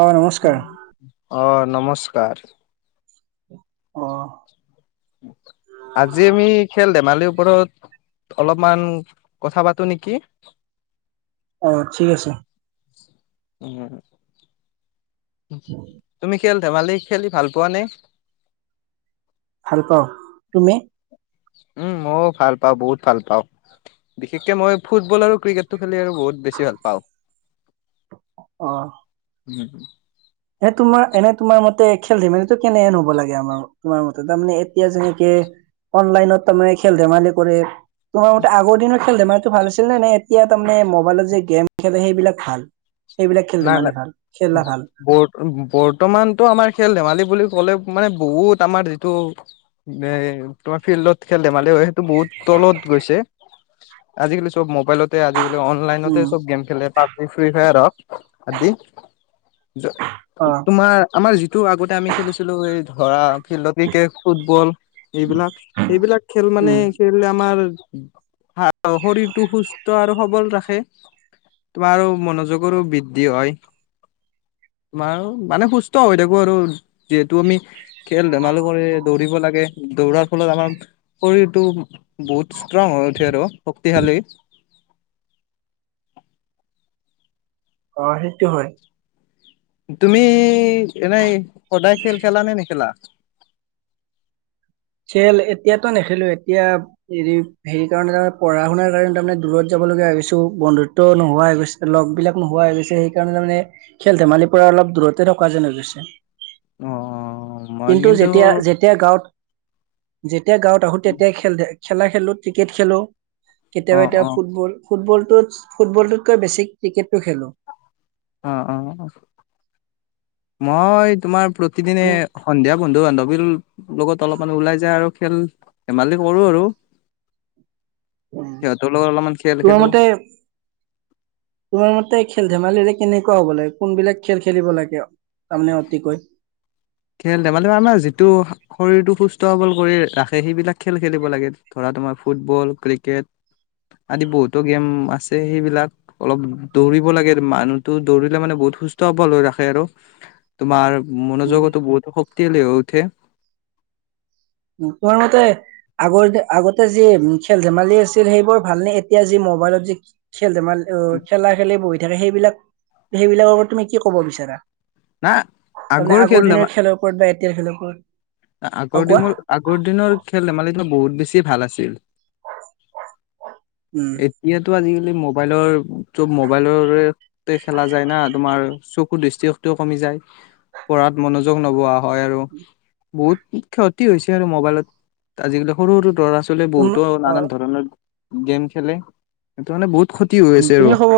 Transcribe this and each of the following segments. অ', নমস্কাৰ। অঁ, নমস্কাৰ। অ। আজি আমি খেল ধেমালিৰ ওপৰত অলপমান কথা পাতো নেকি? অ', ঠিক আছে। উম। তুমি খেল ধেমালি, খেলি ভাল পোৱা নে? ভাল পাওঁ, তুমি? উম, মই ভাল পা বহুত ভাল পাওঁ, বিশেষকে মই ফুটবল আৰু ক্ৰিকেটটো খেলি আৰু বহুত বেছি ভাল পাওঁ। উম। এ তোমাৰ এনে তোমাৰ মতে খেল ধেমালিটো কেনেহেন হব লাগে আমাৰ, তোমাৰ মতে তাৰমানে এতিয়া যেনেকে অনলাইনত তাৰমানে খেল ধেমালি কৰে। তোমাৰ মতে আগৰ দিনত খেল ধেমালিটো ভাল আছিল নে? নে নাই এতিয়া তাৰমানে মোবাইলত যে গেম খেলে সেইবিলাক ভাল। সেইবিলাক খেল ধেমালি ভাল খেলা ভাল। বৰ্তমানতটো আমাৰ খেল ধেমালি বুলি ক'লে, মানে বহুত আমাৰ যিটো এ তোমাৰ ফিল্ডত খেল ধেমালি হয় টো বহুত তলত গৈছে। আজিকালি চব মাব মোবাইলতে আজিকালি অনলাইনতে উম চব গেম খেলে পাবজি ফ্ৰী ফায়াৰ হক। আদি, অ তোমাৰ আমাৰ যিটো আগতে আমি খেলিছিলো ধৰা খিল্ড ক্ৰিকেট, ফুটবল এইবিলাক, এইবিলাক খেল মানে উম খেলিলে আমাৰ শৰীৰটো সুস্থ আৰু সবল ৰাখে, তোমাৰো মনোযোগৰো বি দি হয়, আমাৰ মানে সুস্থ হৈ থাকো আৰু, যিহেতু আমি খেল ধেমালি কৰি দৌৰিব লাগে, দৌৰাৰ ফলত আমাৰ শৰীৰটো বহুত ষ্ট্ৰং হৈ উঠি আৰু শক্তিশালী। অ', সেইটো হয়। তুমি এনেই সদায় খেল খেলা নে নেখেলা? খেল এতিয়াতো নেখেলো, এতিয়া হে হেৰি কাৰণে তামানে পঢ়া শুনাৰ কাৰণে তামানে দূৰত যাব লগীয়া হৈছো, বন্ধুত্ব নোহোৱা হৈ গৈছে, লগবিলাক নোহোৱা হৈ গৈছে, সেইকাৰণে তামানে খেল ধেমালিৰ পৰা অলপ দূৰতে থকা যেন হৈ গৈছে। অ', মই কিন্তু যেতিয়া যেতিয়া গাঁৱত যেতিয়া গাঁৱত আহো তেতিয়াই খেল দে খেলা খেলো ক্ৰিকেট খেলো। কেতিয়াবা অ', এতিয়া অ', ফুটবল, ফুটবল ফুটবলটোতকৈ বেছি ক্ৰিকেটটো খেলোঁ। অ', অ', মই তোমাৰ প্ৰতিদিনে সন্ধিয়া বন্ধু বান্ধৱীৰ লগত অলপ মানে ওলাই যায় আৰু খেল ধেমালি কৰো আৰু। সিহঁতৰ লগত অলপমান খেল তোমাৰ খেলো মতে, তোমাৰ মতে খেল ধেমালিৰে কেনেকুৱা হ'ব লাগে, কোনবিলাক খেল খেলিব লাগে, তাৰমানে অতিকৈ? খেল ধেমালি মানে আমাৰ যিটো শৰীৰটো সুস্থ সবল কৰি ৰাখে সেইবিলাক খেল খেলিব লাগে ধৰা তোমাৰ ফুটবল ক্ৰিকেট আদি বহুতো গেম আছে সেইবিলাক অলপ দৌৰিব লাগে মানুহটো দৌৰিলে মানে বহুত সুস্থ সবল হৈ ৰাখে আৰু তোমাৰ উম মনোযোগত শক্তিশালী হৈ উঠে তোমাৰ মতে আগৰ আগতে যি খেল ধেমালি আছিল সেইবোৰ ভালনেে এতিয়া যি মোবাইলত যি খেল ধেমাল অ খেলা খেলি বহি থাকে সেইবিলাক সেইবিলাকৰ আগত তুমি কি কব বিচাৰা ন আগৰ খেল ধেমা এতিয়া খনেুৱ [unintelligible] আগৰ দিনবোৰ আগৰ দিনৰ খেল ধেমালি বিলাক বহুত বেছি ভাল আছিল উম এতিয়াটো আজিকালি মোবাইলৰ চব মোবাইলৰেতে খেলা যায় না তোমাৰ চকু দৃষ্টিশক্তিও কমি যায়, পঢ়াত মনোযোগ নবহাও হয় আৰু বহুত ক্ষতি হৈছে আৰু মোবাইলত আজিকালি সৰু সৰু ল'ৰা আচ তুম বহুতো অ নানান ধৰণৰ [unintelligible] গেম খেলে হেটো মানে বহুত ক্ষতি হৈ আছে আৰু তুমি কব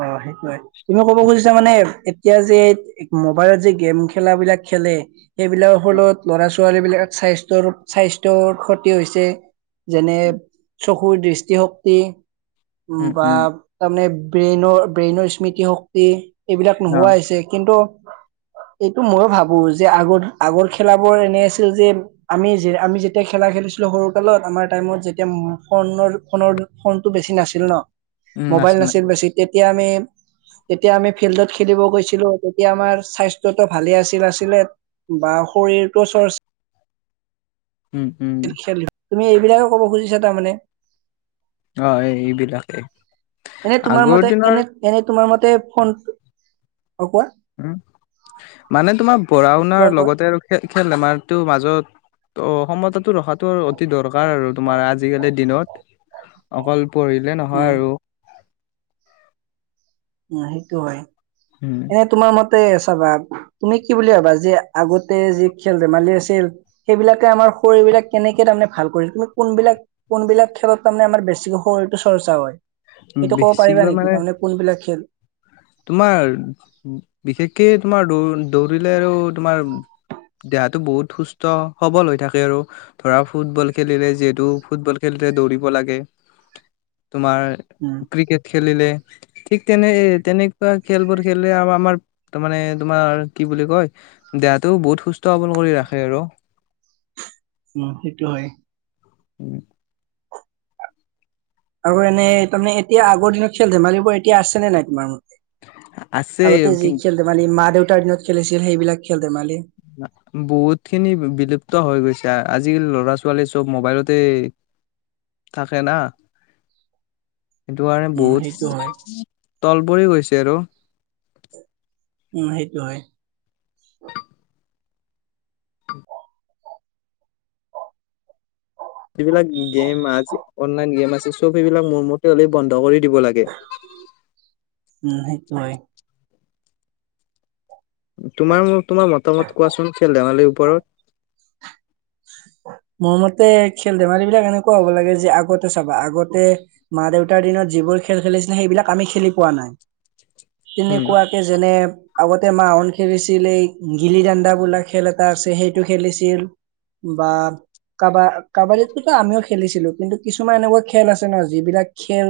অ সেইটোোৱে তুমি ক'ব খুজিছা মানে এতিয়া যে মোবাইলত যে গেম খেলাবিলাক খেলে সেইবিলাকৰ ফলত ল'ৰা ছোৱালী বিলাক স্বাস্থ্যৰ স্বাস্থ্যৰ ক্ষতি হৈছে যেনে চকুৰ দৃষ্টিশক্তি উ উম বা উম তাৰমানে [unintelligible] ব্ৰেইনৰ ব্ৰেইনৰ স্মৃতিশক্তি এইবিলাক অ নোহোৱা হৈছে কিন্তু এইটো মইও ভাবো যে আগৰ আগৰ খেলাাবোৰ এনে আছিল যে আমি যে আমি যেতিয়া খেলা খেলিছিলো সৰু কালত আমাৰ টাইমত যেতিয়া ফোনৰ ফোনৰ বেছি নাছিল ন মোবাইল নাছিল বেছি তেতিয়া আমি যেতিয়া আমি ফিল্ডত খেলিব গৈছিলো তেতিয়া আমাৰ স্বাস্থ্য ভালে আছিল আছিলে বা শৰীৰটো চৰ্চা উম উম আছিল খেল তুমি এইবিলাকে ক'ব খুজিছা তাৰমানে অ এইবিলাকেই এনে তোমাৰ আগৰ মতে এনে দিনৰ এনে তোমাৰ মতে ফোনটো অ কোৱা উম মানে তোমাৰ পঢ়া কোৱা শুনাৰ কোৱা লগতে আৰু খেল খেল ধেমালিটোৰ মাজতো সমতাটো ৰখাতো অতি দৰকাৰ আৰু তোমাৰ আজিকালিৰ দিনত অকল পঢ়িলে নহয় উম আৰু উ সেইটো হয় উম এনে তোমাৰ মত চাবা তুমি কি বুলি ভাবা যে আগতে যি খেল ধেমালি আছিল সেইবিলাকে আমাৰ শৰীৰবিলাক কেনেকে তাৰমানে ভাল কৰিছিল তুমি কোনবিলাক কোনবিলাক খেলত তাৰমানে আমাৰ বেছিকে শৰীৰটো চৰ্চা হয় সেইটো ক'ব পাৰিবা বেছিকৈ নেকি মানে তাৰমানে কোনবিলাক খ তোমাৰ বিশেষকে তোমাৰ দৌ দৌৰিলে আৰু তোমাৰ দেহাটো বহুত সুস্থ সবল হৈ থাকে আৰু ধৰা ফুটবল খেলিলে যিহেতু ফুটবল খেলিলে দৌৰিব লাগে তোমাৰ উম, ক্ৰিকেট খেলিলে ঠিক তেনে এ তেনে খেলবোৰ খেলিলে আৰু আমাৰ তাৰ মানে তোমাৰ কি বুলি কয়, দেহটো বহুত সুস্থ সৱল কৰি ৰাখে আৰু। উ সেইটো হয়। উম। আৰু এনেই তাৰমানে এতিয়া আগৰ দিনত খেল -ধেমালিবোৰ এতিয়া আছে নে নাই তোমাৰ ম? আছে আগতে যি খেল- ধেমালি মা-দেউতা দিনত খেলিছিল সেইবিলাক খেল ধেমালি বহুত খিনি বিলুপ্ত হৈ গৈছে। আজিকালি ল'ৰা ছোৱালী চব মোবাইলতে থাকে না। সেইটো কাৰণে উম, বহুত সেইটো হয়। তল পৰি গৈছে আৰু। উম সেইটো হয় যিবিলাক গেম আজি অনলাইন গেম আছে, চব সেইবিলাক মোৰ মতে হলে বন্ধ কৰি দিব লাগে। উম সেইটো হয়। তোমাৰ তোমাৰ মতামত কোৱাচোন খেল-ধেমালিৰ ওপ ওপৰত। মোৰ মতে খেল ধেমালি বিলাক এনেকুৱা হ'ব লাগে যে আগতে চাবা আগতে মা-দেউতাৰ দিনত যিবোৰ খেল খেলিছিলে সেইবিলাক আমি খেলি পোৱা নাই। উম। তেনেকুৱাকে যেনে আগতে মাহোন খেলিছিল এই গিলি দান্দা বোলা খেল এটা আছে সেইটো খেলিছিল। বা কাবা- কাবাডীতো আমিও খেলিছিলো কিন্তু কিছুমান এনেকুৱা খেল আছে ন যিবিলাক খেল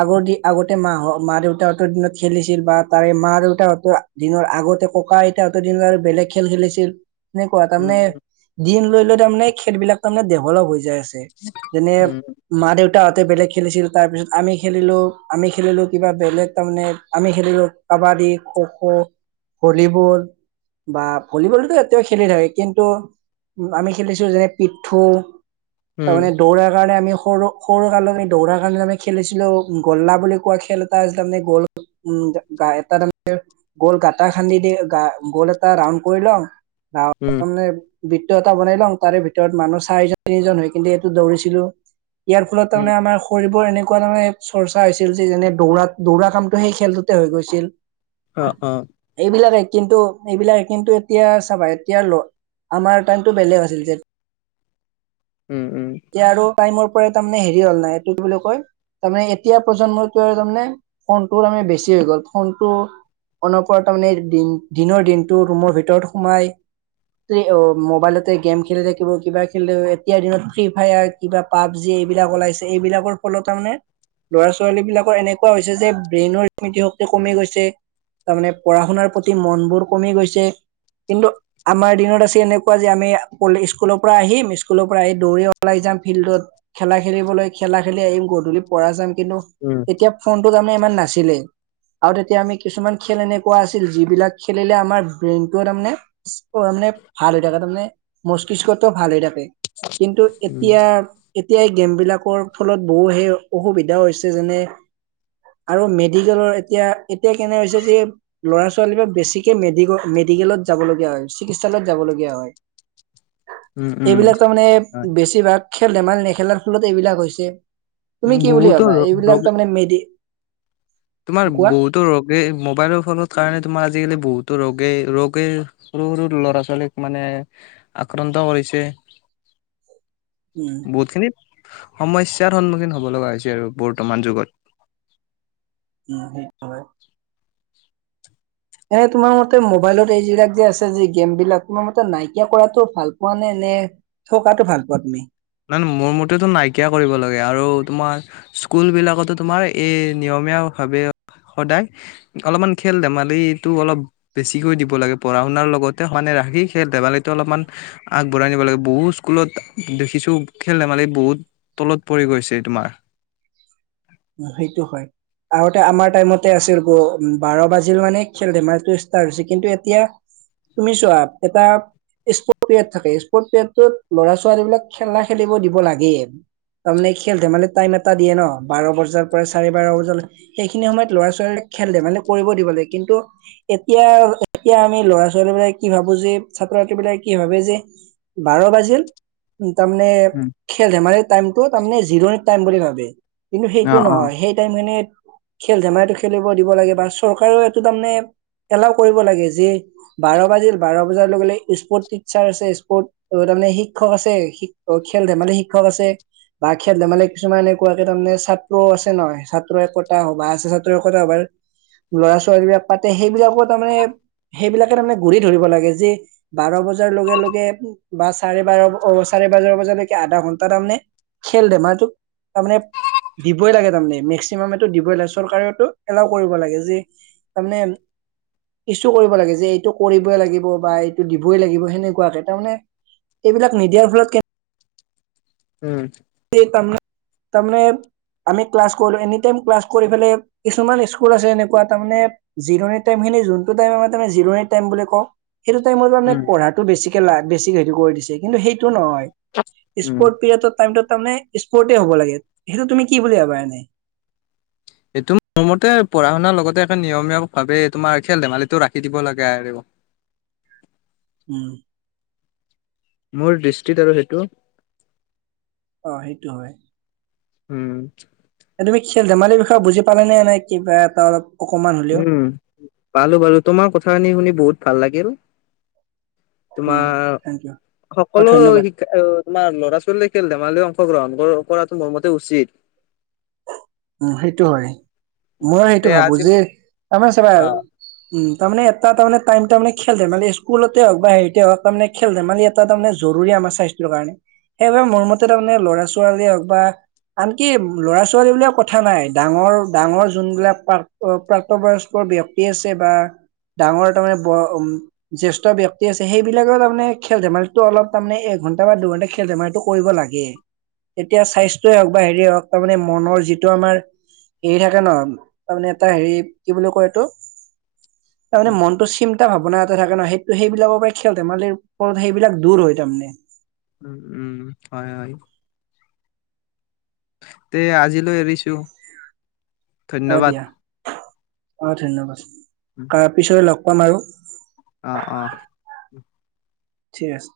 আগৰ দি আগতে মাহ মা-দেউতাহঁতৰ দিনত খেলিছিল বা তাৰে মা-দেউতাহঁতৰ দিনৰ আগতে ককা আইতাহঁতৰ দিনত আৰু বেলেগ খেল খেলিছিল। এনেকুৱা উম তাৰমানে দিন লৈ তাৰমানে খেলবিলাক তাৰেমানে ডেভেলপ হৈ যায় আছে। যেনে উম মা-দেউতাহত বেলেগ খেলিছিল। তাৰ পিছত আমি খেলিলো, আমি খেলিলো কিবা বেলেগ। তাৰমানে আমি খেলিলো কাবাডী, খো-খো, ভলীবল বা ভলীবলতো এতিয়াও খেলি থাকে। কিন্তু আমি খেলিছো যেনে পিঠু উম তাৰমানে দৌৰাৰ কাৰণে আমি সৰু -সৰু কালি দৌৰাৰ কাৰণে আমি খেলিছিলো গল্লা বুলি কোৱা খেল এটা আছিল। তাৰমানে গল উ এটা তাৰে গল গাটা খান্দি দি গল এটা ৰাউণ্ড কৰি লওঁ। উম তাৰমানে বৃত্ত এটা বনাই লওঁ তাৰে ভিতৰত মানুহ চাৰিজন-তিনিজন হৈ কেনে এইটো দৌৰিছিলো ইয়াৰ ফলত উম তাৰমানে আমাৰ শৰীৰৰ এনে তেনেকুৱা চৰ্চা হৈছিল যি যেনে দৌৰা দৌৰা কামটো সেই খেলটোতে হৈ গৈছিল। অ অ। এইবিলাকে কিন্তু এইবিলাকে কিন্তু এতিয়া চাবা এতিয়া আমাৰ টাইমতটো বেলেগ আছিল। [unintelligible] উম উম। এতিয়া আৰু টাইমৰ পৰাই তাৰমানে হেৰি হ'ল, নাই এইটো বুলি কয় তাৰে এতিয়া প্ৰজন্মটো তাৰমানে ফোনটো তাৰমানে বেছি হৈ গ'ল, ফোনটো অন পৰা তাৰমানে দিনৰ দিনটো ৰুমৰ ভিতৰত সোমাই, মোবাইলতে গেম খেলি থাকিব কিবা খেলি থাকিব, এতিয়াৰ দিনত ফ্ৰী ফায়াৰ কিবা পাবজি এইবিলাক ওলাইছে এইবিলাকৰ ফলত তাৰমানে ল'ৰা ছোৱালীবিলাকৰ এনেকুৱা হৈছে যে ব্ৰেইনৰ স্মৃতিশক্তি কমি গৈছে, তাৰমানে পঢ়া শুনাৰ প্ৰতি মনবোৰ কমি গৈছে কিন্তু আমাৰ দিনত আছে এনেকুৱা যে আমি স্কুলৰ পৰা আহিম স্কুলৰ পৰা আহি দৌৰি ওলাই যাম ফিল্ডত খেলা খেলিবলৈ খেলা খেলি আহিম গধূলি পৰাা যাম কিন্তু উম এতিয়া ফোনটোত আমি মান নাছিলে আৰু তেতিয়া আমি কিছুমান খেল এনেকুৱা আছিল যিবিলাক খেলিলে আমাৰ ব্ৰেইনতটো তাৰমানে ভাল হৈ থাকে তাৰমানে মস্তিষ্কতটো ভাল হৈ থাকে কিন্তু উম এতিয়া এতিয়াই গেম বিলাকৰ ফলত বহু সেই অসুবিধা হৈছে যেনে আৰু মেডিকেলৰ এতিয়া এতিয়া কেনে হৈছে যে ল'ৰা ছোৱালী বা বেছিকে মেডিকেল মেডিকেলত যাবলগীয়া হয়, চিকিৎসালয়ত যাবলগীয়া হয়। উম উম এইবিলাক তাৰমানে হয় বেছিভাগ খেল-ধেমালি নেখেলাৰ ফলত এইবিলাক হৈছে তুমি উম কি বুলি বহুতো ভাবা ৰ এইবিলাক তাৰমানে মেডি তোমাৰ কোৱা বহুতো ৰোগে মোবাইলৰ ফলত কাৰণে তোমাৰ আজিকালি বহুত তো ৰোগ- ৰোগে, সৰু সৰু ল'ৰা ছোৱালীক মানে আক্ৰান্ত কৰিছে। উম বহুতখিনি সমস্যাৰ সন্মুখীন হ'ব লগা হৈছে আৰু বৰ্তমান যুগত। উম সেই হয়। এ তোমাৰ মতে মোবাইলত এইবিলাক যে আছে যে গেমবিলাক তোমাৰ মতে নাইকিয়া কৰাতো ভাল পোৱা নে নে থকটো ভাল পোৱা তুমি মান মোৰ মতেতো নাইকিয়া কৰিব লাগে আৰু তোমাৰ স্কুলবিলাকতো তোমাৰ এই নিয়মীয়া ভাৱে সদায় অলপমান খেল -ধেমালিটো অলপ বেছিকৈ দিব লাগে, পঢ়া শুনাৰ লগতে সানাই ৰাখি খেল ধেমালিটো অলপমান আগবঢ়াই নিব লাগে, বহুত স্কুলত দেখিছোঁ টো খেল ধেমালি বহুত তলত পৰি গৈছে তোমাৰ সেইটো হয় আগতে আমাৰ টাইমতে আছিল গ বাৰ বাজিল মানে খেল ধেমালি ষ্টাৰট হৈছে কিন্তু এতিয়া তুমি চোৱা এটা স্পৰ্ট পিৰিয়ড থাকে স্পৰ্ট পিৰিয়ডত ল'ৰা ছোৱালী বিলাক খেলা খেলিব দিব লাগেই তাৰমানে খেল ধেমালিত টাইম এটা দিয়ে ন বাৰ বজাৰ পৰা চাৰে বাৰ বজালে সেইখিনি সময়ত ল'ৰা ছোৱালীাক খেললে মানে কৰিব দিব লাগে কিন্তু এতিয়া এতিয়া আমি ল'ৰা ছোৱালী বিলাক কি ভাবো যে ছাত্ৰ ছাত্ৰী বিলাক কি ভাবে যে বাৰ বাজিল তামানে উম, খেলে ধেমালি টাইমটো তে জিৰণিত টাইম বুলি ভাবে কিন্তু অ সেইটো অ নহয় সেই টাইম খিনিত খেল ধেমালিতটো খেলিব দিব লাগে বা চৰকাৰেও এইটো তাৰমানে এলাও কৰিব লাগে যে বাৰ বাজিল বাৰ বজাৰ লগে লগে স্পৰ্ট টিচাৰ আছে স্পৰ্ট তাৰমানে শিক্ষক আছে খেল ধেমালি শিক্ষক আছে বা খেল ধেমালি কিছুমান এনেকুৱা তাৰমানে ছাত্ৰও আছে নহয় ছাত্ৰ একতা সভা আছে ছাত্ৰ একতা সভাৰ ল'ৰা ছোৱালী বিলাক পাতে সেইবিলাকৰ তাৰমানে সেইবিলাকে তাৰমানে ঘূৰি ধৰিব লাগে যে বাৰ বজাৰ লগে লগে বা চাৰে বাৰ চাৰে বাৰ বজালৈকে আধা ঘন্টা তাৰমানে খেল ধেমালটোোক তাৰানে দিবই লাগে তাৰে মেক্সিমামটো দিবই লাগে চৰকাৰেওটো এলাও কৰিব লাগে যে তাৰমানে ইছু কৰিব লাগে যে এইটো কৰিবই লাগিব বা এইটো দিবই লাগিব সেনেকুৱাকে তাৰমানে এইবিলাক নিদিয়াৰ ফলত কে উম তাৰে আমি্লাো এাই্লা কিছুমান স্ুল আছে এনেকুৱা তাৰ জিৰণিৰিৰণিৰ াইম বুলি ক এইটো টাইমত মানে উম, পঢ়াতটো বেছি লাখ বেছিক সেটো কৰি দিছে কিন্তু সেই নহয় উম স্পৰ্ট পিৰিয়ডৰ টাইমটোত তাৰমানে স্পৰ্টে হ'ব লাগে। সেইটো তুমি কি বুলি ভাবা এনে? এইটো মোৰ মতে পঢ়া শুনাৰ লগতে এখন নিয়মীয়া ভাৱে তোমাৰ খেল-ধেমালিটো ৰাখি দিব লাগে আৰু। উম মোৰ দৃষ্টিত আৰু সেইটো অ সেইটো হয়। উম তুমি খেল-ধেমালিৰ বিষয়ে বুজি পালে নে কিবা এটা অলপ? অকমান হ'লেও উম পালো বাৰু তোমাৰ কথাখিনি শুনি বহুত ভাল লাগিল। উম তোমাৰ থেংক ইউ অ সকলো ধন্যবাদ শিক্ষা তোমাৰ ল'ৰা ছোৱালী খেল ধেমালি অংশগ্ৰহণ কৰাটো মোৰ মতে উচিত উ সেইটো হয় মই সেইটো তে ভাবো আজি যে আমছে ব অ উম তাৰমানে এটা তাৰমানে টাইম তাৰে খেল ধেমালি স্কুলতে হওক বা হেৰিতে হক তাৰে খেল ধেমালি এটা তাৰে জৰুৰী আমাৰ স্বাস্থ্যৰ কাৰণে সেইবাবে মোৰ মতে তাৰমানে লৰা ছোৱালীয়ে হওক বা আনকি ল'ৰা ছোৱালী বুল ক নাই ডাঙৰ ডাঙৰ যোনবিলাকাক প্ৰাক্তবয়স্কৰ ব্য়ক্তি আছে বা ডাঙৰ তাৰমানে জ্েষ্ঠ ব্ক্তি আছে সেইবিলাকে তাৰমানে খেল ধেমালিটো অলপ তাৰমানে এঘন্টা বা দুঘন্টা খেল ধেমালিটো কৰিব লাগে তেতিয়া স্বাস্থয়ই হওক বা হেৰিয়ে হওক তাৰানে মনৰ যি এইটো আমাৰ হেৰি থাকে ন তাৰমানে এটা হেৰি কি বুলিো কয় এইটো তাৰ মানে মনন্তসিম এটা ভাৱনা এটা থাকে ন সেইটো সেইবিলাকৰ পৰাই খেল তমালে ওপৰত সেইবিলাক দূ হয় তাৰমানে উম উম হয় হয় তে আজিলৈ এৰিছো ধন্যবাদ অঠেন বছ তাৰ পিছৰে লগ কমাৰু অ অ ঠিক আছে